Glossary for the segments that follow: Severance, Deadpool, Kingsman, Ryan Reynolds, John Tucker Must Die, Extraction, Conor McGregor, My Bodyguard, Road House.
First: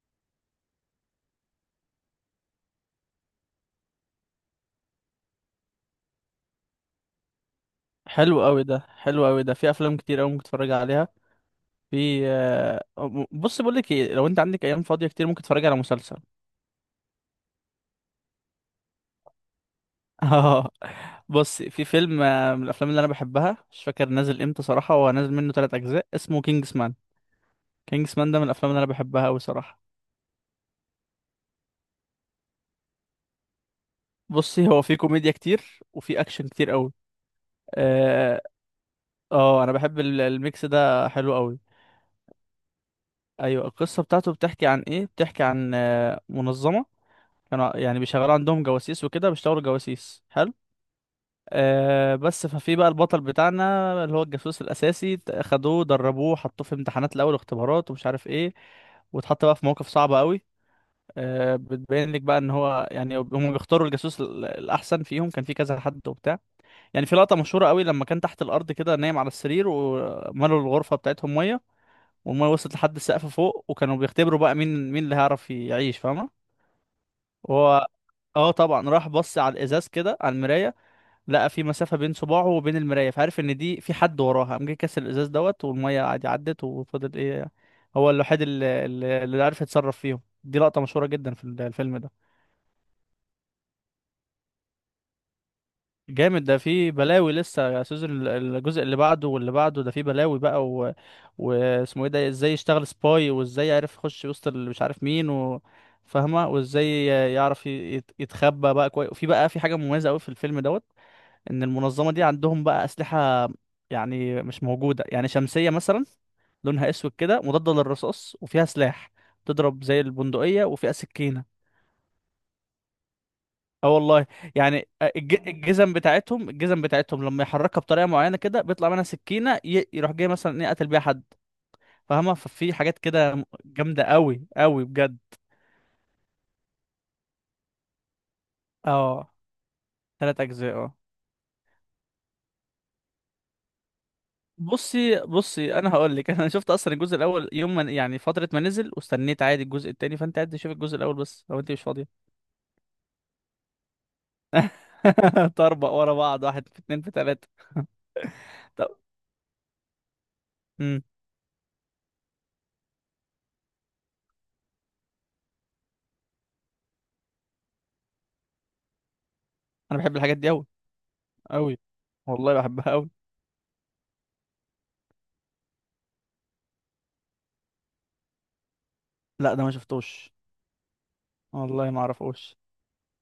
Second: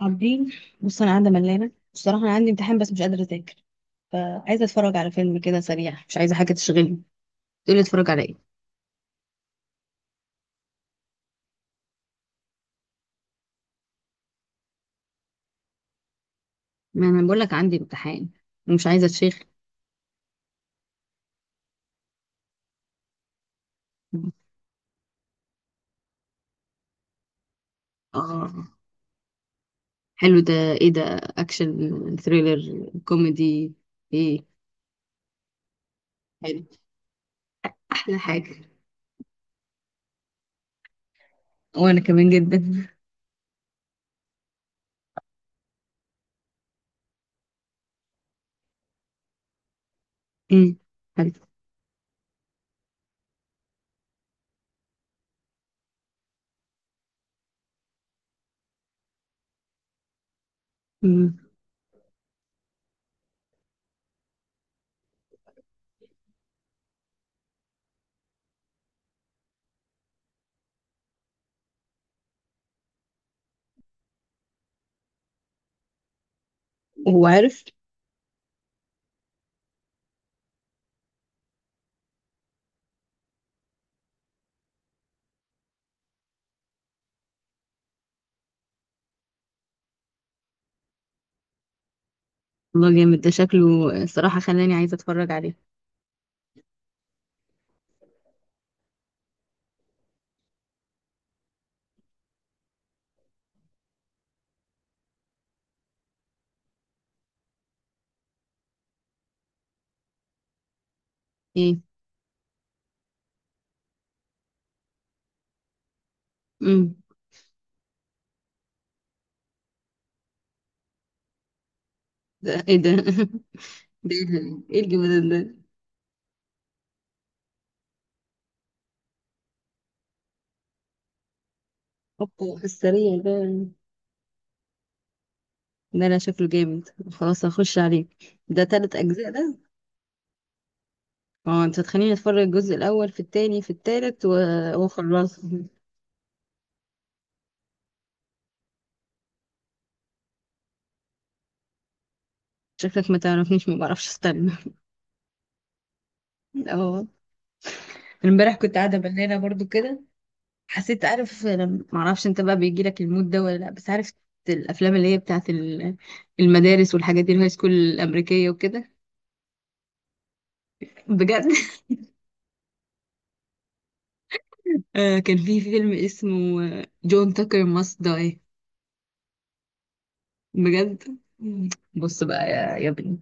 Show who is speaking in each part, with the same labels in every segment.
Speaker 1: عابدين. بص انا قاعده ملانه بصراحه، انا عندي امتحان بس مش قادره اذاكر. فعايزه اتفرج على فيلم كده سريع، مش عايزه حاجه تشغلني. تقولي اتفرج على
Speaker 2: حلو
Speaker 1: ايه؟
Speaker 2: قوي ده، حلو قوي ده، في افلام كتير قوي ممكن تتفرج عليها. في آه، بص، بقول لك ايه، لو انت عندك ايام فاضيه كتير ممكن تتفرج على مسلسل.
Speaker 1: ما انا بقول لك عندي امتحان ومش عايزه اتشيخ.
Speaker 2: اه. بص، في فيلم من الافلام اللي انا بحبها، مش فاكر نازل امتى صراحه، هو نازل منه ثلاث اجزاء، اسمه كينجز مان. كينجز مان ده من
Speaker 1: اه،
Speaker 2: الافلام اللي انا بحبها قوي صراحه.
Speaker 1: حلو ده. ايه ده؟ اكشن ثريلر كوميدي؟ ايه؟
Speaker 2: بصي، هو في كوميديا كتير وفي اكشن
Speaker 1: حلو.
Speaker 2: كتير قوي.
Speaker 1: احلى
Speaker 2: اه.
Speaker 1: حاجه.
Speaker 2: انا بحب الميكس ده، حلو قوي.
Speaker 1: وانا كمان جدا.
Speaker 2: ايوه، القصه بتاعته بتحكي عن ايه؟ بتحكي عن منظمه، كانوا يعني بيشغلوا عندهم جواسيس وكده، بيشتغلوا جواسيس. حلو.
Speaker 1: امم، حلو.
Speaker 2: بس ففي بقى البطل بتاعنا اللي هو الجاسوس الأساسي، خدوه، دربوه، حطوه في امتحانات الأول واختبارات ومش عارف ايه، واتحط بقى في مواقف صعبة قوي.
Speaker 1: امم.
Speaker 2: بتبين لك بقى ان هو يعني هم بيختاروا الجاسوس الأحسن فيهم، كان في كذا حد وبتاع. يعني في لقطة مشهورة قوي، لما كان تحت الأرض كده نايم على السرير وملوا الغرفة بتاعتهم مية، والمية وصلت لحد السقف فوق، وكانوا بيختبروا بقى مين اللي هيعرف يعيش، فاهمة؟
Speaker 1: وهو عارف؟
Speaker 2: هو اه طبعا، راح بص على الازاز كده، على المرايه، لقى في مسافه بين صباعه وبين المرايه، فعرف ان دي في حد وراها، قام جه كسر الازاز دوت، والميه عادي عدت، وفضل ايه، هو الوحيد اللي عرف يتصرف فيهم. دي لقطه مشهوره جدا في الفيلم ده.
Speaker 1: والله جامد ده شكله، صراحه خلاني عايزه اتفرج عليه.
Speaker 2: جامد ده، في بلاوي لسه، يا سيزون الجزء اللي بعده واللي بعده، ده في بلاوي بقى واسمه ايه ده، ازاي يشتغل سباي، وازاي يعرف يخش وسط اللي مش عارف مين فاهمه، وازاي يعرف يتخبى بقى كويس. وفي بقى في حاجه مميزه قوي في الفيلم دوت، ان
Speaker 1: ايه.
Speaker 2: المنظمه دي عندهم بقى اسلحه، يعني مش موجوده، يعني شمسيه مثلا، لونها
Speaker 1: امم.
Speaker 2: اسود كده، مضاده للرصاص وفيها سلاح، تضرب زي البندقيه وفيها سكينه.
Speaker 1: ده ايه ده؟
Speaker 2: اه
Speaker 1: ده ايه
Speaker 2: والله.
Speaker 1: ده؟ إيه
Speaker 2: يعني
Speaker 1: الجمدان
Speaker 2: الج-
Speaker 1: ده؟
Speaker 2: الجزم بتاعتهم الجزم بتاعتهم لما يحركها بطريقه معينه كده بيطلع منها سكينه، يروح جاي مثلا ايه، قتل بيها حد، فاهمه؟
Speaker 1: هوبا
Speaker 2: ففي حاجات
Speaker 1: السريع ده.
Speaker 2: كده جامده قوي قوي بجد.
Speaker 1: ده انا شكله جامد، خلاص هخش عليه. ده 3 اجزاء
Speaker 2: اه.
Speaker 1: ده؟
Speaker 2: ثلاث اجزاء، اه.
Speaker 1: اه. انت هتخليني اتفرج الجزء الاول في التاني في التالت و...
Speaker 2: بصي
Speaker 1: وخلاص،
Speaker 2: بصي، انا هقول لك. انا شفت اصلا الجزء الاول يوم ما يعني فتره ما نزل، واستنيت عادي الجزء التاني، فانت قاعد تشوف الجزء الاول بس لو انت مش فاضيه.
Speaker 1: شكلك ما تعرفنيش، ما بعرفش استنى.
Speaker 2: طربق ورا بعض، واحد في اتنين
Speaker 1: اه،
Speaker 2: في تلاته.
Speaker 1: امبارح كنت
Speaker 2: طب.
Speaker 1: قاعده بنانه برضو كده.
Speaker 2: امم
Speaker 1: حسيت، عارف ما اعرفش انت بقى بيجي لك المود ده ولا لا، بس عارف؟ الافلام اللي هي بتاعت المدارس والحاجات دي، الهاي سكول الامريكيه وكده.
Speaker 2: انا بحب الحاجات دي قوي
Speaker 1: بجد؟
Speaker 2: قوي، والله بحبها قوي.
Speaker 1: كان في فيلم اسمه جون تاكر ماست داي.
Speaker 2: لا ده ما شفتوش،
Speaker 1: بجد.
Speaker 2: والله ما
Speaker 1: بص بقى
Speaker 2: اعرفوش.
Speaker 1: يا ابني،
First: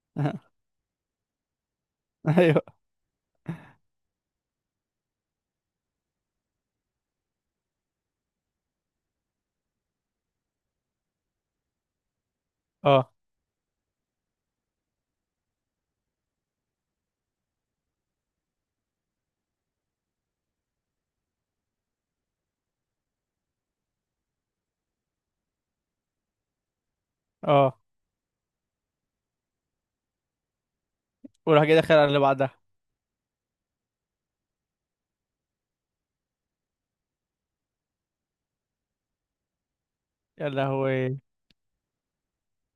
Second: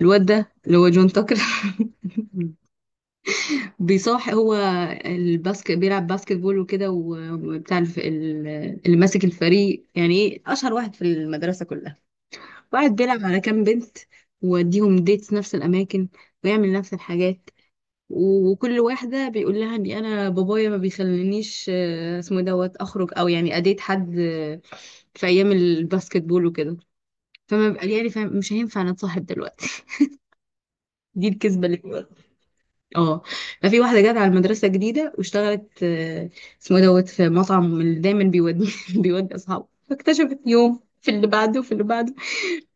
Speaker 1: الواد ده اللي هو جون تاكر
Speaker 2: ايوه.
Speaker 1: بيصاح هو، الباسكت بيلعب باسكت بول وكده وبتاع اللي ماسك الفريق، يعني ايه، اشهر واحد في المدرسه كلها. واحد
Speaker 2: اه،
Speaker 1: بيلعب على كام بنت، ويوديهم ديتس نفس الاماكن، ويعمل نفس الحاجات. وكل واحده بيقول لها ان انا بابايا ما بيخلينيش اسمه إيه دوت اخرج، او يعني اديت حد في ايام الباسكت بول وكده. فما
Speaker 2: اه.
Speaker 1: بقى يعني فاهم مش هينفع نتصاحب دلوقتي. دي
Speaker 2: وراح
Speaker 1: الكذبه
Speaker 2: جاي
Speaker 1: اللي في
Speaker 2: داخل على
Speaker 1: الوقت.
Speaker 2: اللي بعدها.
Speaker 1: اه. ففي واحده جت على المدرسه جديده واشتغلت اسمه إيه دوت في مطعم اللي دايما بيودي بيودي اصحابه. فاكتشفت
Speaker 2: يا
Speaker 1: يوم في
Speaker 2: لهوي.
Speaker 1: اللي بعده وفي اللي بعده،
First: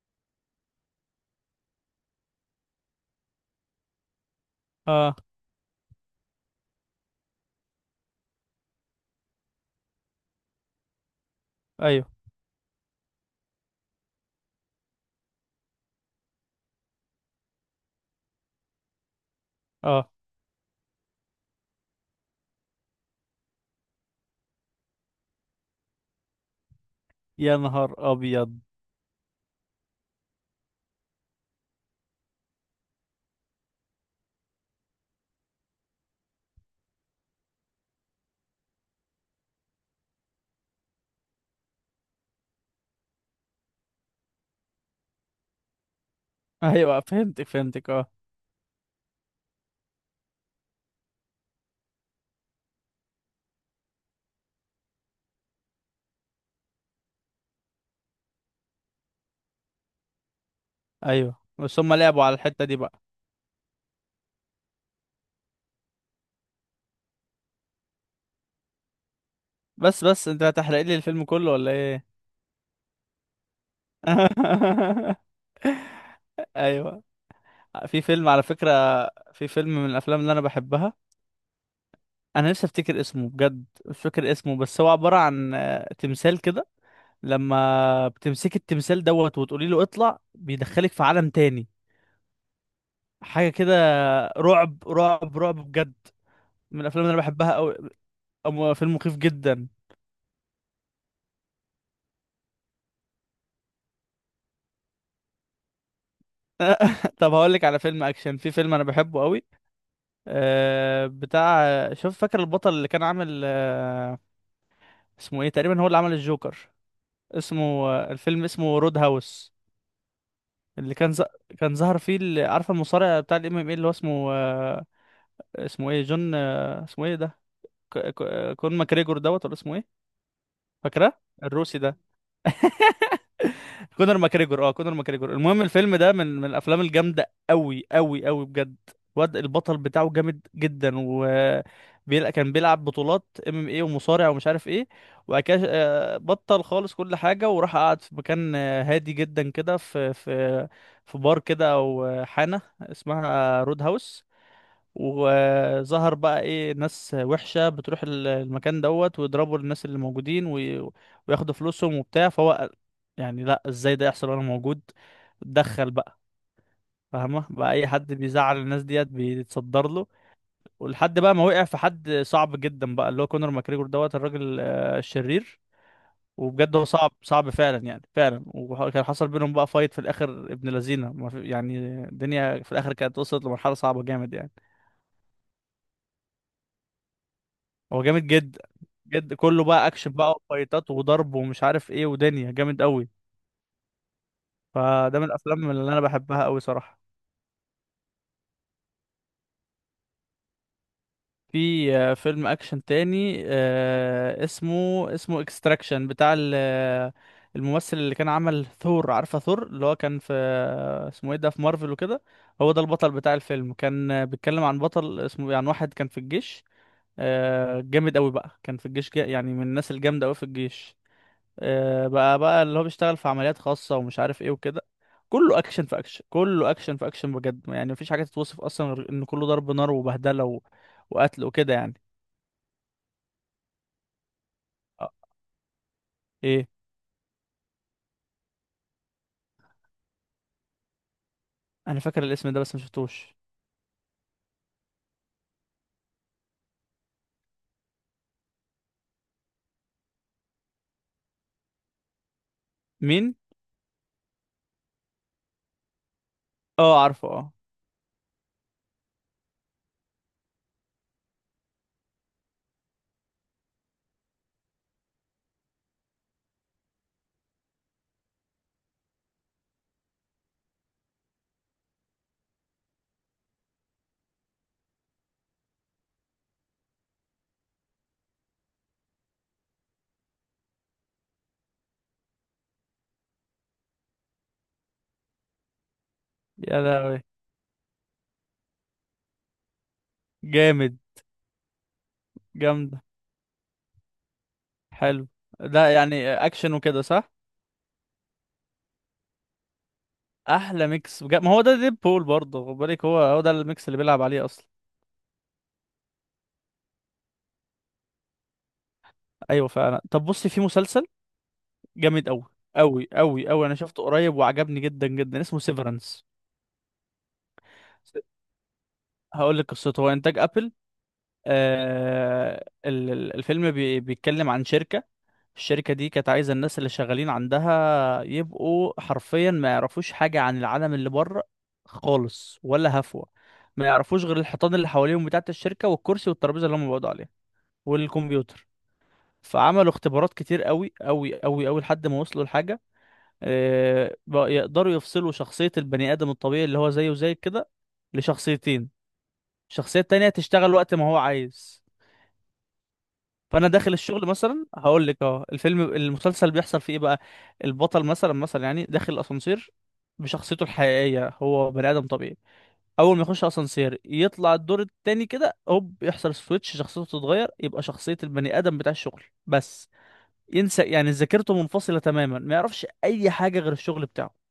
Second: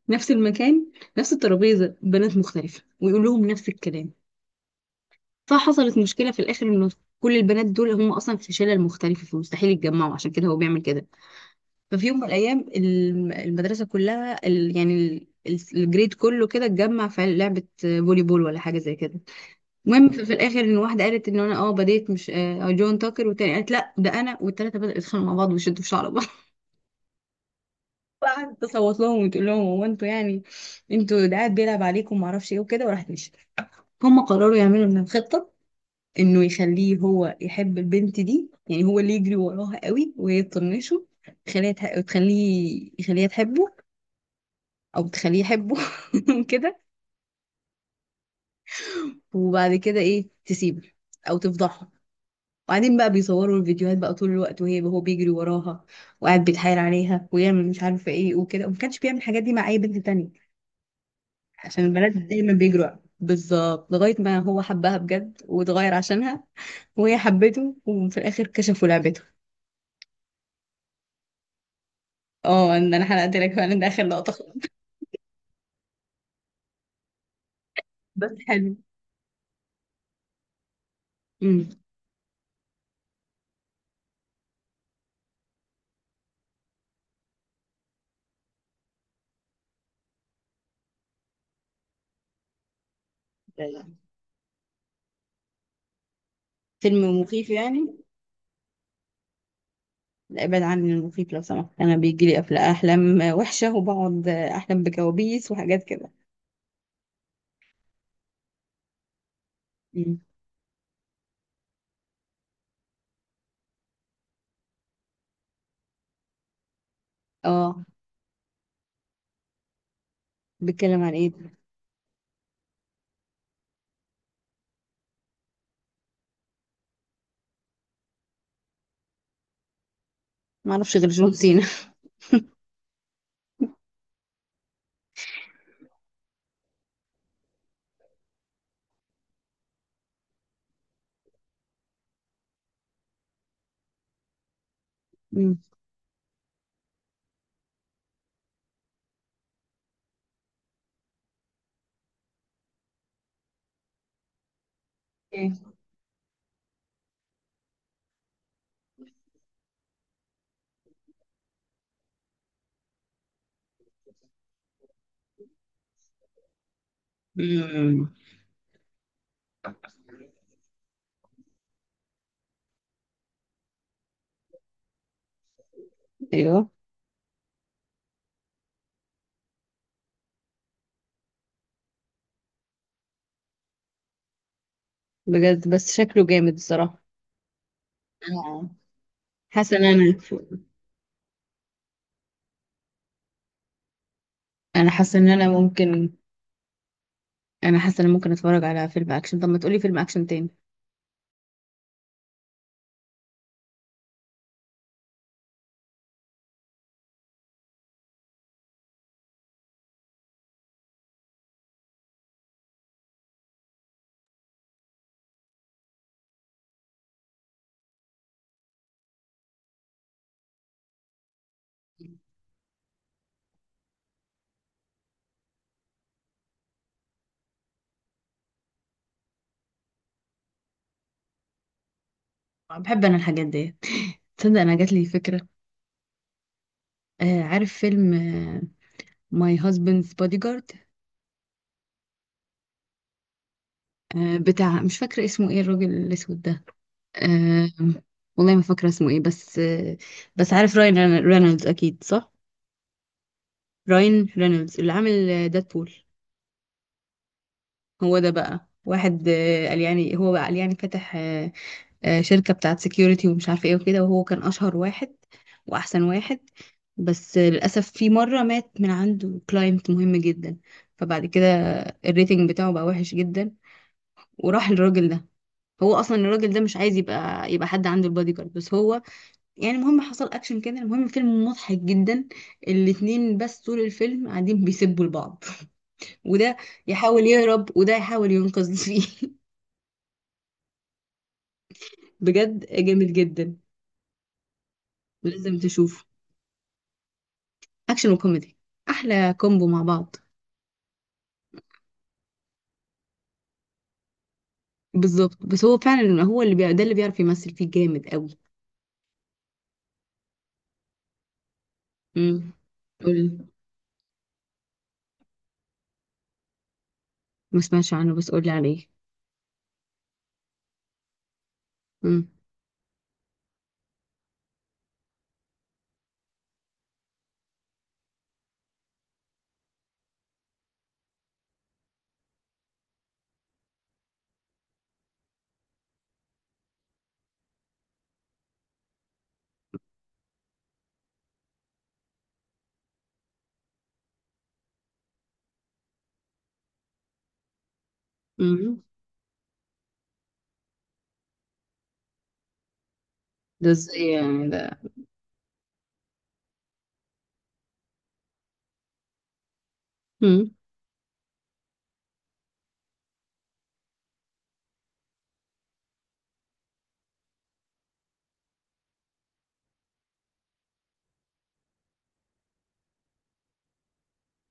Speaker 1: نفس المكان، نفس الترابيزه، بنات مختلفه ويقول لهم نفس الكلام.
Speaker 2: اه.
Speaker 1: فحصلت مشكله في الاخر انه كل البنات دول هم اصلا في شلل مختلفه، فمستحيل يتجمعوا، عشان كده هو بيعمل كده.
Speaker 2: ايوه،
Speaker 1: ففي يوم من الايام المدرسه كلها، يعني الجريد كله كده اتجمع في لعبه فولي بول ولا حاجه زي كده. المهم
Speaker 2: اه.
Speaker 1: في الاخر ان واحده قالت ان انا بديت مش جون تاكر، والتانيه قالت لا ده انا، والتلاته بدأوا يتخانقوا مع بعض ويشدوا في شعر بعض.
Speaker 2: يا نهار ابيض.
Speaker 1: وقعدت تصوت لهم وتقول لهم، هو انتوا يعني انتوا ده قاعد بيلعب عليكم ومعرفش ايه وكده، وراحت مشيت. هم قرروا يعملوا من خطه انه يخليه هو يحب البنت دي، يعني هو اللي يجري وراها قوي وهي تطنشه. تخليه يخليها تحبه، او تخليه يحبه. كده.
Speaker 2: ايوه، فهمتك فهمتك، اه.
Speaker 1: وبعد كده ايه، تسيبه او تفضحه. وبعدين بقى بيصوروا الفيديوهات بقى طول الوقت وهي هو بيجري وراها، وقاعد بيتحايل عليها ويعمل مش عارفه ايه وكده، وما كانش بيعمل الحاجات دي مع اي بنت تانية،
Speaker 2: ايوه، بس
Speaker 1: عشان
Speaker 2: هم
Speaker 1: البنات
Speaker 2: لعبوا على
Speaker 1: دايما
Speaker 2: الحته دي
Speaker 1: بيجروا.
Speaker 2: بقى.
Speaker 1: بالظبط، لغايه ما هو حبها بجد واتغير عشانها، وهي حبته، وفي الاخر كشفوا لعبته.
Speaker 2: بس انت هتحرق لي الفيلم كله ولا ايه؟
Speaker 1: اه، ان انا حرقت لك فعلا، ده اخر لقطه خالص.
Speaker 2: ايوه. في فيلم
Speaker 1: بس
Speaker 2: على فكرة،
Speaker 1: حلو.
Speaker 2: في فيلم من الافلام اللي انا بحبها،
Speaker 1: امم.
Speaker 2: انا نفسي افتكر اسمه بجد، مش فاكر اسمه، بس هو عبارة عن تمثال كده، لما بتمسك التمثال دوت وتقولي له اطلع، بيدخلك في عالم تاني، حاجة كده. رعب رعب رعب بجد، من الافلام اللي
Speaker 1: فيلم
Speaker 2: انا
Speaker 1: مخيف
Speaker 2: بحبها قوي.
Speaker 1: يعني؟
Speaker 2: فيلم مخيف جدا.
Speaker 1: لا، ابعد عني المخيف لو سمحت، انا بيجي لي احلام وحشه وبقعد احلم بكوابيس وحاجات كده.
Speaker 2: طب هقول لك على فيلم اكشن، في فيلم انا بحبه قوي.
Speaker 1: مم.
Speaker 2: بتاع، شوف، فاكر البطل اللي كان عامل اسمه ايه تقريبا، هو اللي عمل الجوكر، اسمه
Speaker 1: اه،
Speaker 2: الفيلم اسمه رود هاوس. اللي
Speaker 1: بيتكلم
Speaker 2: كان
Speaker 1: عن ايه؟
Speaker 2: كان ظهر فيه عارفه المصارع بتاع الMMA، اللي هو اسمه اسمه ايه، جون اسمه ايه ده، ك... كون ماكريجور دوت، ولا اسمه ايه؟
Speaker 1: ما اعرفش غير
Speaker 2: فاكره
Speaker 1: جون سينا.
Speaker 2: الروسي ده، كونر ماكريجور، اه، كونر ماكريجور. المهم الفيلم ده من الافلام الجامده قوي قوي قوي بجد. واد البطل بتاعه جامد جدا، و كان بيلعب بطولات MMA ومصارع ومش عارف ايه. وبعد
Speaker 1: مم.
Speaker 2: كده بطل خالص كل حاجه، وراح قعد في مكان هادي جدا كده، في بار كده، او حانه اسمها رود هاوس.
Speaker 1: إيه؟
Speaker 2: وظهر بقى ايه، ناس وحشة بتروح المكان دوت ويضربوا الناس اللي موجودين، وياخدوا فلوسهم وبتاع، فهو يعني، لا، ازاي ده يحصل وانا موجود؟ اتدخل بقى، فاهمة، بقى اي
Speaker 1: مم.
Speaker 2: حد بيزعل الناس ديت بيتصدر له. ولحد بقى ما وقع في حد صعب جدا بقى، اللي هو كونor ماكريجور دوت، الراجل الشرير.
Speaker 1: ايوه.
Speaker 2: وبجد هو صعب صعب فعلا، يعني فعلا، وكان حصل بينهم بقى فايت في الاخر، ابن لذينه، ما في- يعني الدنيا في الاخر كانت وصلت لمرحله صعبه جامد، يعني
Speaker 1: بجد بس شكله جامد الصراحه.
Speaker 2: هو جامد جدا.
Speaker 1: آه.
Speaker 2: جد كله
Speaker 1: حاسه ان
Speaker 2: بقى
Speaker 1: انا.
Speaker 2: اكشن بقى، وفايتات وضرب ومش عارف ايه، ودنيا جامد قوي،
Speaker 1: انا حاسه
Speaker 2: فده من
Speaker 1: ان انا
Speaker 2: الافلام اللي انا
Speaker 1: ممكن.
Speaker 2: بحبها قوي صراحة.
Speaker 1: انا حاسه ان أنا ممكن اتفرج على فيلم اكشن. طب ما تقولي فيلم اكشن تاني؟
Speaker 2: في فيلم اكشن تاني، اسمه اكستراكشن، بتاع الممثل اللي كان عمل ثور، عارفة ثور، اللي هو كان في اسمه ايه ده، في مارفل وكده. هو ده البطل بتاع الفيلم، كان بيتكلم عن بطل عن واحد كان في الجيش، جامد قوي بقى، كان في الجيش يعني من الناس الجامدة قوي في الجيش، بقى اللي هو بيشتغل في عمليات خاصة ومش عارف ايه وكده. كله اكشن في اكشن، كله اكشن في اكشن بجد، يعني مفيش حاجة تتوصف اصلا غير ان كله ضرب نار وبهدلة و... وقتل وكده يعني.
Speaker 1: بحب انا الحاجات دي. تصدق انا جات لي
Speaker 2: آه،
Speaker 1: فكره.
Speaker 2: ايه.
Speaker 1: آه، عارف فيلم ماي هازبندز بودي جارد؟
Speaker 2: انا فاكر الاسم ده بس مشفتوش.
Speaker 1: بتاع، مش فاكره اسمه ايه الراجل الاسود ده. آه والله ما فاكرة اسمه ايه، بس بس عارف راين رينولدز، اكيد صح.
Speaker 2: مين؟
Speaker 1: راين رينولدز اللي عامل ديدبول.
Speaker 2: اه عارفه، اه.
Speaker 1: هو ده بقى واحد، قال يعني، هو بقى قال يعني فتح شركة بتاعت سكيورتي ومش عارفة ايه وكده، وهو كان اشهر واحد واحسن واحد. بس للأسف في مرة مات من عنده كلاينت مهم جدا. فبعد كده الريتنج بتاعه بقى وحش جدا، وراح للراجل ده. هو اصلا الراجل ده مش عايز يبقى حد عنده البادي جارد، بس هو يعني، المهم حصل اكشن كده. المهم الفيلم مضحك جدا، الاتنين بس طول الفيلم قاعدين بيسبوا لبعض، وده
Speaker 2: يا
Speaker 1: يحاول
Speaker 2: لهوي.
Speaker 1: يهرب وده يحاول ينقذ فيه.
Speaker 2: جامد.
Speaker 1: بجد
Speaker 2: جامدة.
Speaker 1: جامد جدا،
Speaker 2: حلو،
Speaker 1: لازم
Speaker 2: ده
Speaker 1: تشوفه.
Speaker 2: يعني اكشن وكده، صح؟
Speaker 1: اكشن وكوميدي، احلى كومبو مع بعض.
Speaker 2: احلى ميكس بجد، ما هو ده ديد بول برضه، خد بالك، هو هو ده الميكس اللي بيلعب عليه اصلا.
Speaker 1: بالظبط، بس هو فعلا هو اللي ده اللي بيعرف يمثل فيه جامد قوي.
Speaker 2: ايوه فعلا. طب بصي، في مسلسل جامد قوي
Speaker 1: امم.
Speaker 2: قوي
Speaker 1: قول،
Speaker 2: قوي قوي، انا شفته قريب وعجبني جدا جدا، اسمه سيفرنس.
Speaker 1: ما سمعتش عنه بس قول لي عليه.
Speaker 2: هقول لك قصته، هو انتاج ابل.
Speaker 1: امم.
Speaker 2: الفيلم بيتكلم عن شركه، الشركه دي كانت عايزه الناس اللي شغالين عندها يبقوا حرفيا ما يعرفوش حاجه عن العالم اللي بره خالص، ولا هفوه. ما يعرفوش غير الحيطان اللي حواليهم بتاعه الشركه، والكرسي والترابيزه اللي هم بيقعدوا عليها، والكمبيوتر. فعملوا اختبارات كتير قوي قوي قوي قوي، لحد ما وصلوا لحاجه بقى يقدروا يفصلوا شخصية البني آدم الطبيعي اللي هو زيه زي كده،
Speaker 1: امم.
Speaker 2: لشخصيتين. الشخصية التانية تشتغل وقت ما هو عايز. فأنا
Speaker 1: ده
Speaker 2: داخل
Speaker 1: ازاي
Speaker 2: الشغل
Speaker 1: يعني
Speaker 2: مثلا،
Speaker 1: ده؟
Speaker 2: هقول لك اه المسلسل بيحصل فيه إيه بقى. البطل مثلا يعني داخل الأسانسير
Speaker 1: امم.
Speaker 2: بشخصيته الحقيقية، هو بني آدم طبيعي. أول ما يخش أسانسير يطلع الدور التاني كده، هوب يحصل سويتش، شخصيته تتغير، يبقى شخصية البني آدم بتاع الشغل بس، ينسى يعني، ذاكرته منفصلة تماما، ما يعرفش أي حاجة غير الشغل بتاعه.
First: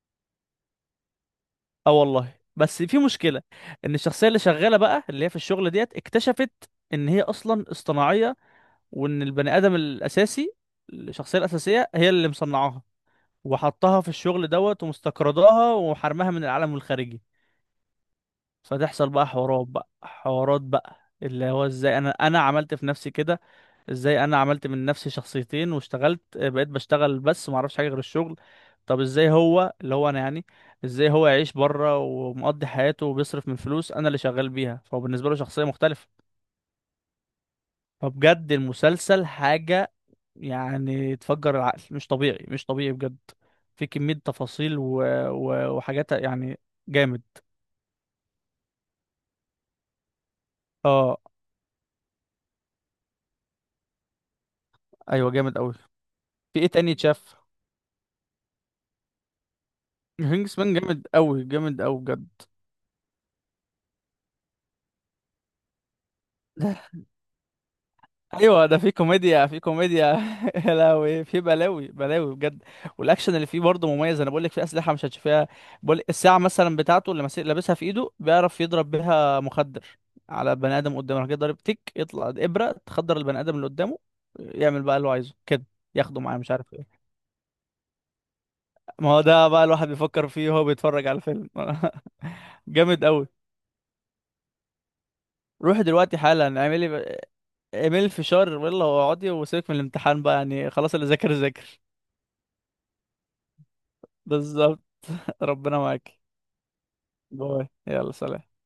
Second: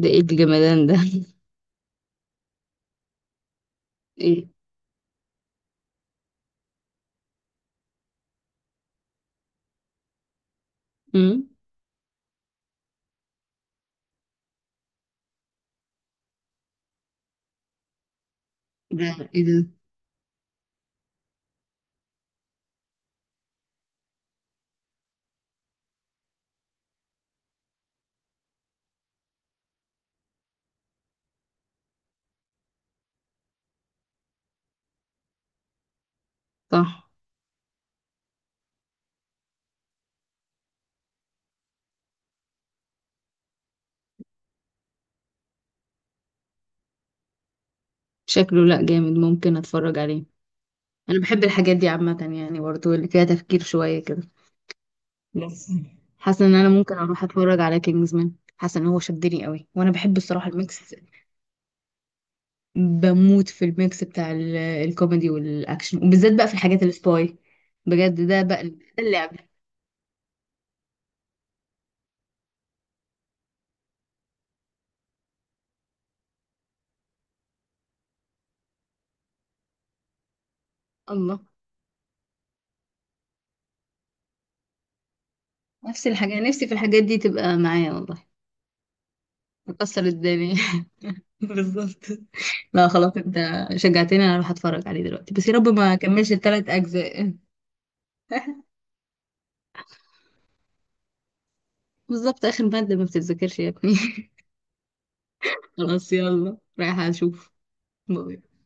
Speaker 1: ده ايه الجمدان ده؟
Speaker 2: اه والله. بس في مشكله، ان الشخصيه اللي
Speaker 1: ايه؟
Speaker 2: شغاله بقى، اللي هي في الشغل ديت، اكتشفت ان هي اصلا اصطناعيه، وان البني ادم الاساسي، الشخصيه
Speaker 1: امم.
Speaker 2: الاساسيه، هي اللي مصنعاها وحطها في الشغل دوت، ومستقرضاها وحرمها من العالم الخارجي.
Speaker 1: ده
Speaker 2: فتحصل بقى
Speaker 1: ايه ده؟
Speaker 2: حوارات بقى، اللي هو ازاي انا عملت في نفسي كده، ازاي انا عملت من نفسي شخصيتين، واشتغلت بقيت بشتغل بس ما اعرفش حاجه غير الشغل. طب ازاي هو، اللي هو انا يعني، ازاي هو يعيش بره ومقضي حياته وبيصرف من فلوس انا اللي شغال بيها، فهو بالنسبه له شخصيه مختلفه.
Speaker 1: صح.
Speaker 2: فبجد المسلسل حاجه، يعني تفجر العقل، مش طبيعي، مش طبيعي بجد. في كميه تفاصيل وحاجات، يعني جامد.
Speaker 1: شكله، لأ جامد، ممكن اتفرج عليه.
Speaker 2: اه.
Speaker 1: انا بحب الحاجات دي عامة يعني، برضو اللي فيها تفكير شوية كده.
Speaker 2: ايوه جامد
Speaker 1: بس
Speaker 2: قوي.
Speaker 1: حاسة ان
Speaker 2: في ايه
Speaker 1: انا
Speaker 2: تاني
Speaker 1: ممكن اروح
Speaker 2: اتشاف؟
Speaker 1: اتفرج على كينجزمان، حاسة ان هو شدني قوي، وانا بحب الصراحة
Speaker 2: وينجز مان
Speaker 1: الميكس.
Speaker 2: جامد قوي، جامد قوي بجد.
Speaker 1: بموت في الميكس بتاع الكوميدي والاكشن، وبالذات بقى في الحاجات السباي. بجد ده بقى
Speaker 2: ايوه، ده
Speaker 1: ده
Speaker 2: في
Speaker 1: اللعب.
Speaker 2: كوميديا، في كوميديا. يا لهوي، في بلاوي بلاوي بجد. والاكشن اللي فيه برضه مميز، انا بقول لك في اسلحه مش هتشوفيها. بقول الساعه مثلا بتاعته اللي ماسك لابسها في ايده، بيعرف يضرب بيها مخدر على بني ادم قدامه، راح جاي
Speaker 1: الله.
Speaker 2: ضارب تك، يطلع ابره تخدر البني ادم اللي قدامه، يعمل بقى اللي هو عايزه كده،
Speaker 1: نفس
Speaker 2: ياخده معاه،
Speaker 1: الحاجة،
Speaker 2: مش
Speaker 1: نفسي في
Speaker 2: عارف
Speaker 1: الحاجات
Speaker 2: ايه.
Speaker 1: دي تبقى معايا والله.
Speaker 2: ما هو ده بقى الواحد
Speaker 1: تكسر
Speaker 2: بيفكر فيه
Speaker 1: الدنيا.
Speaker 2: وهو بيتفرج على الفيلم.
Speaker 1: بالظبط. لا
Speaker 2: جامد
Speaker 1: خلاص،
Speaker 2: قوي.
Speaker 1: انت شجعتني انا اروح اتفرج عليه دلوقتي، بس يا رب
Speaker 2: روح
Speaker 1: ما
Speaker 2: دلوقتي
Speaker 1: كملش
Speaker 2: حالا،
Speaker 1: الثلاث اجزاء
Speaker 2: اعمل فشار، يلا واقعدي، وسيبك من الامتحان بقى، يعني خلاص اللي ذاكر ذاكر.
Speaker 1: بالظبط، آخر مادة ما بتتذاكرش يا ابني.
Speaker 2: بالظبط. ربنا
Speaker 1: خلاص
Speaker 2: معاك.
Speaker 1: يلا رايحة أشوف.
Speaker 2: باي، يلا
Speaker 1: باي.
Speaker 2: سلام.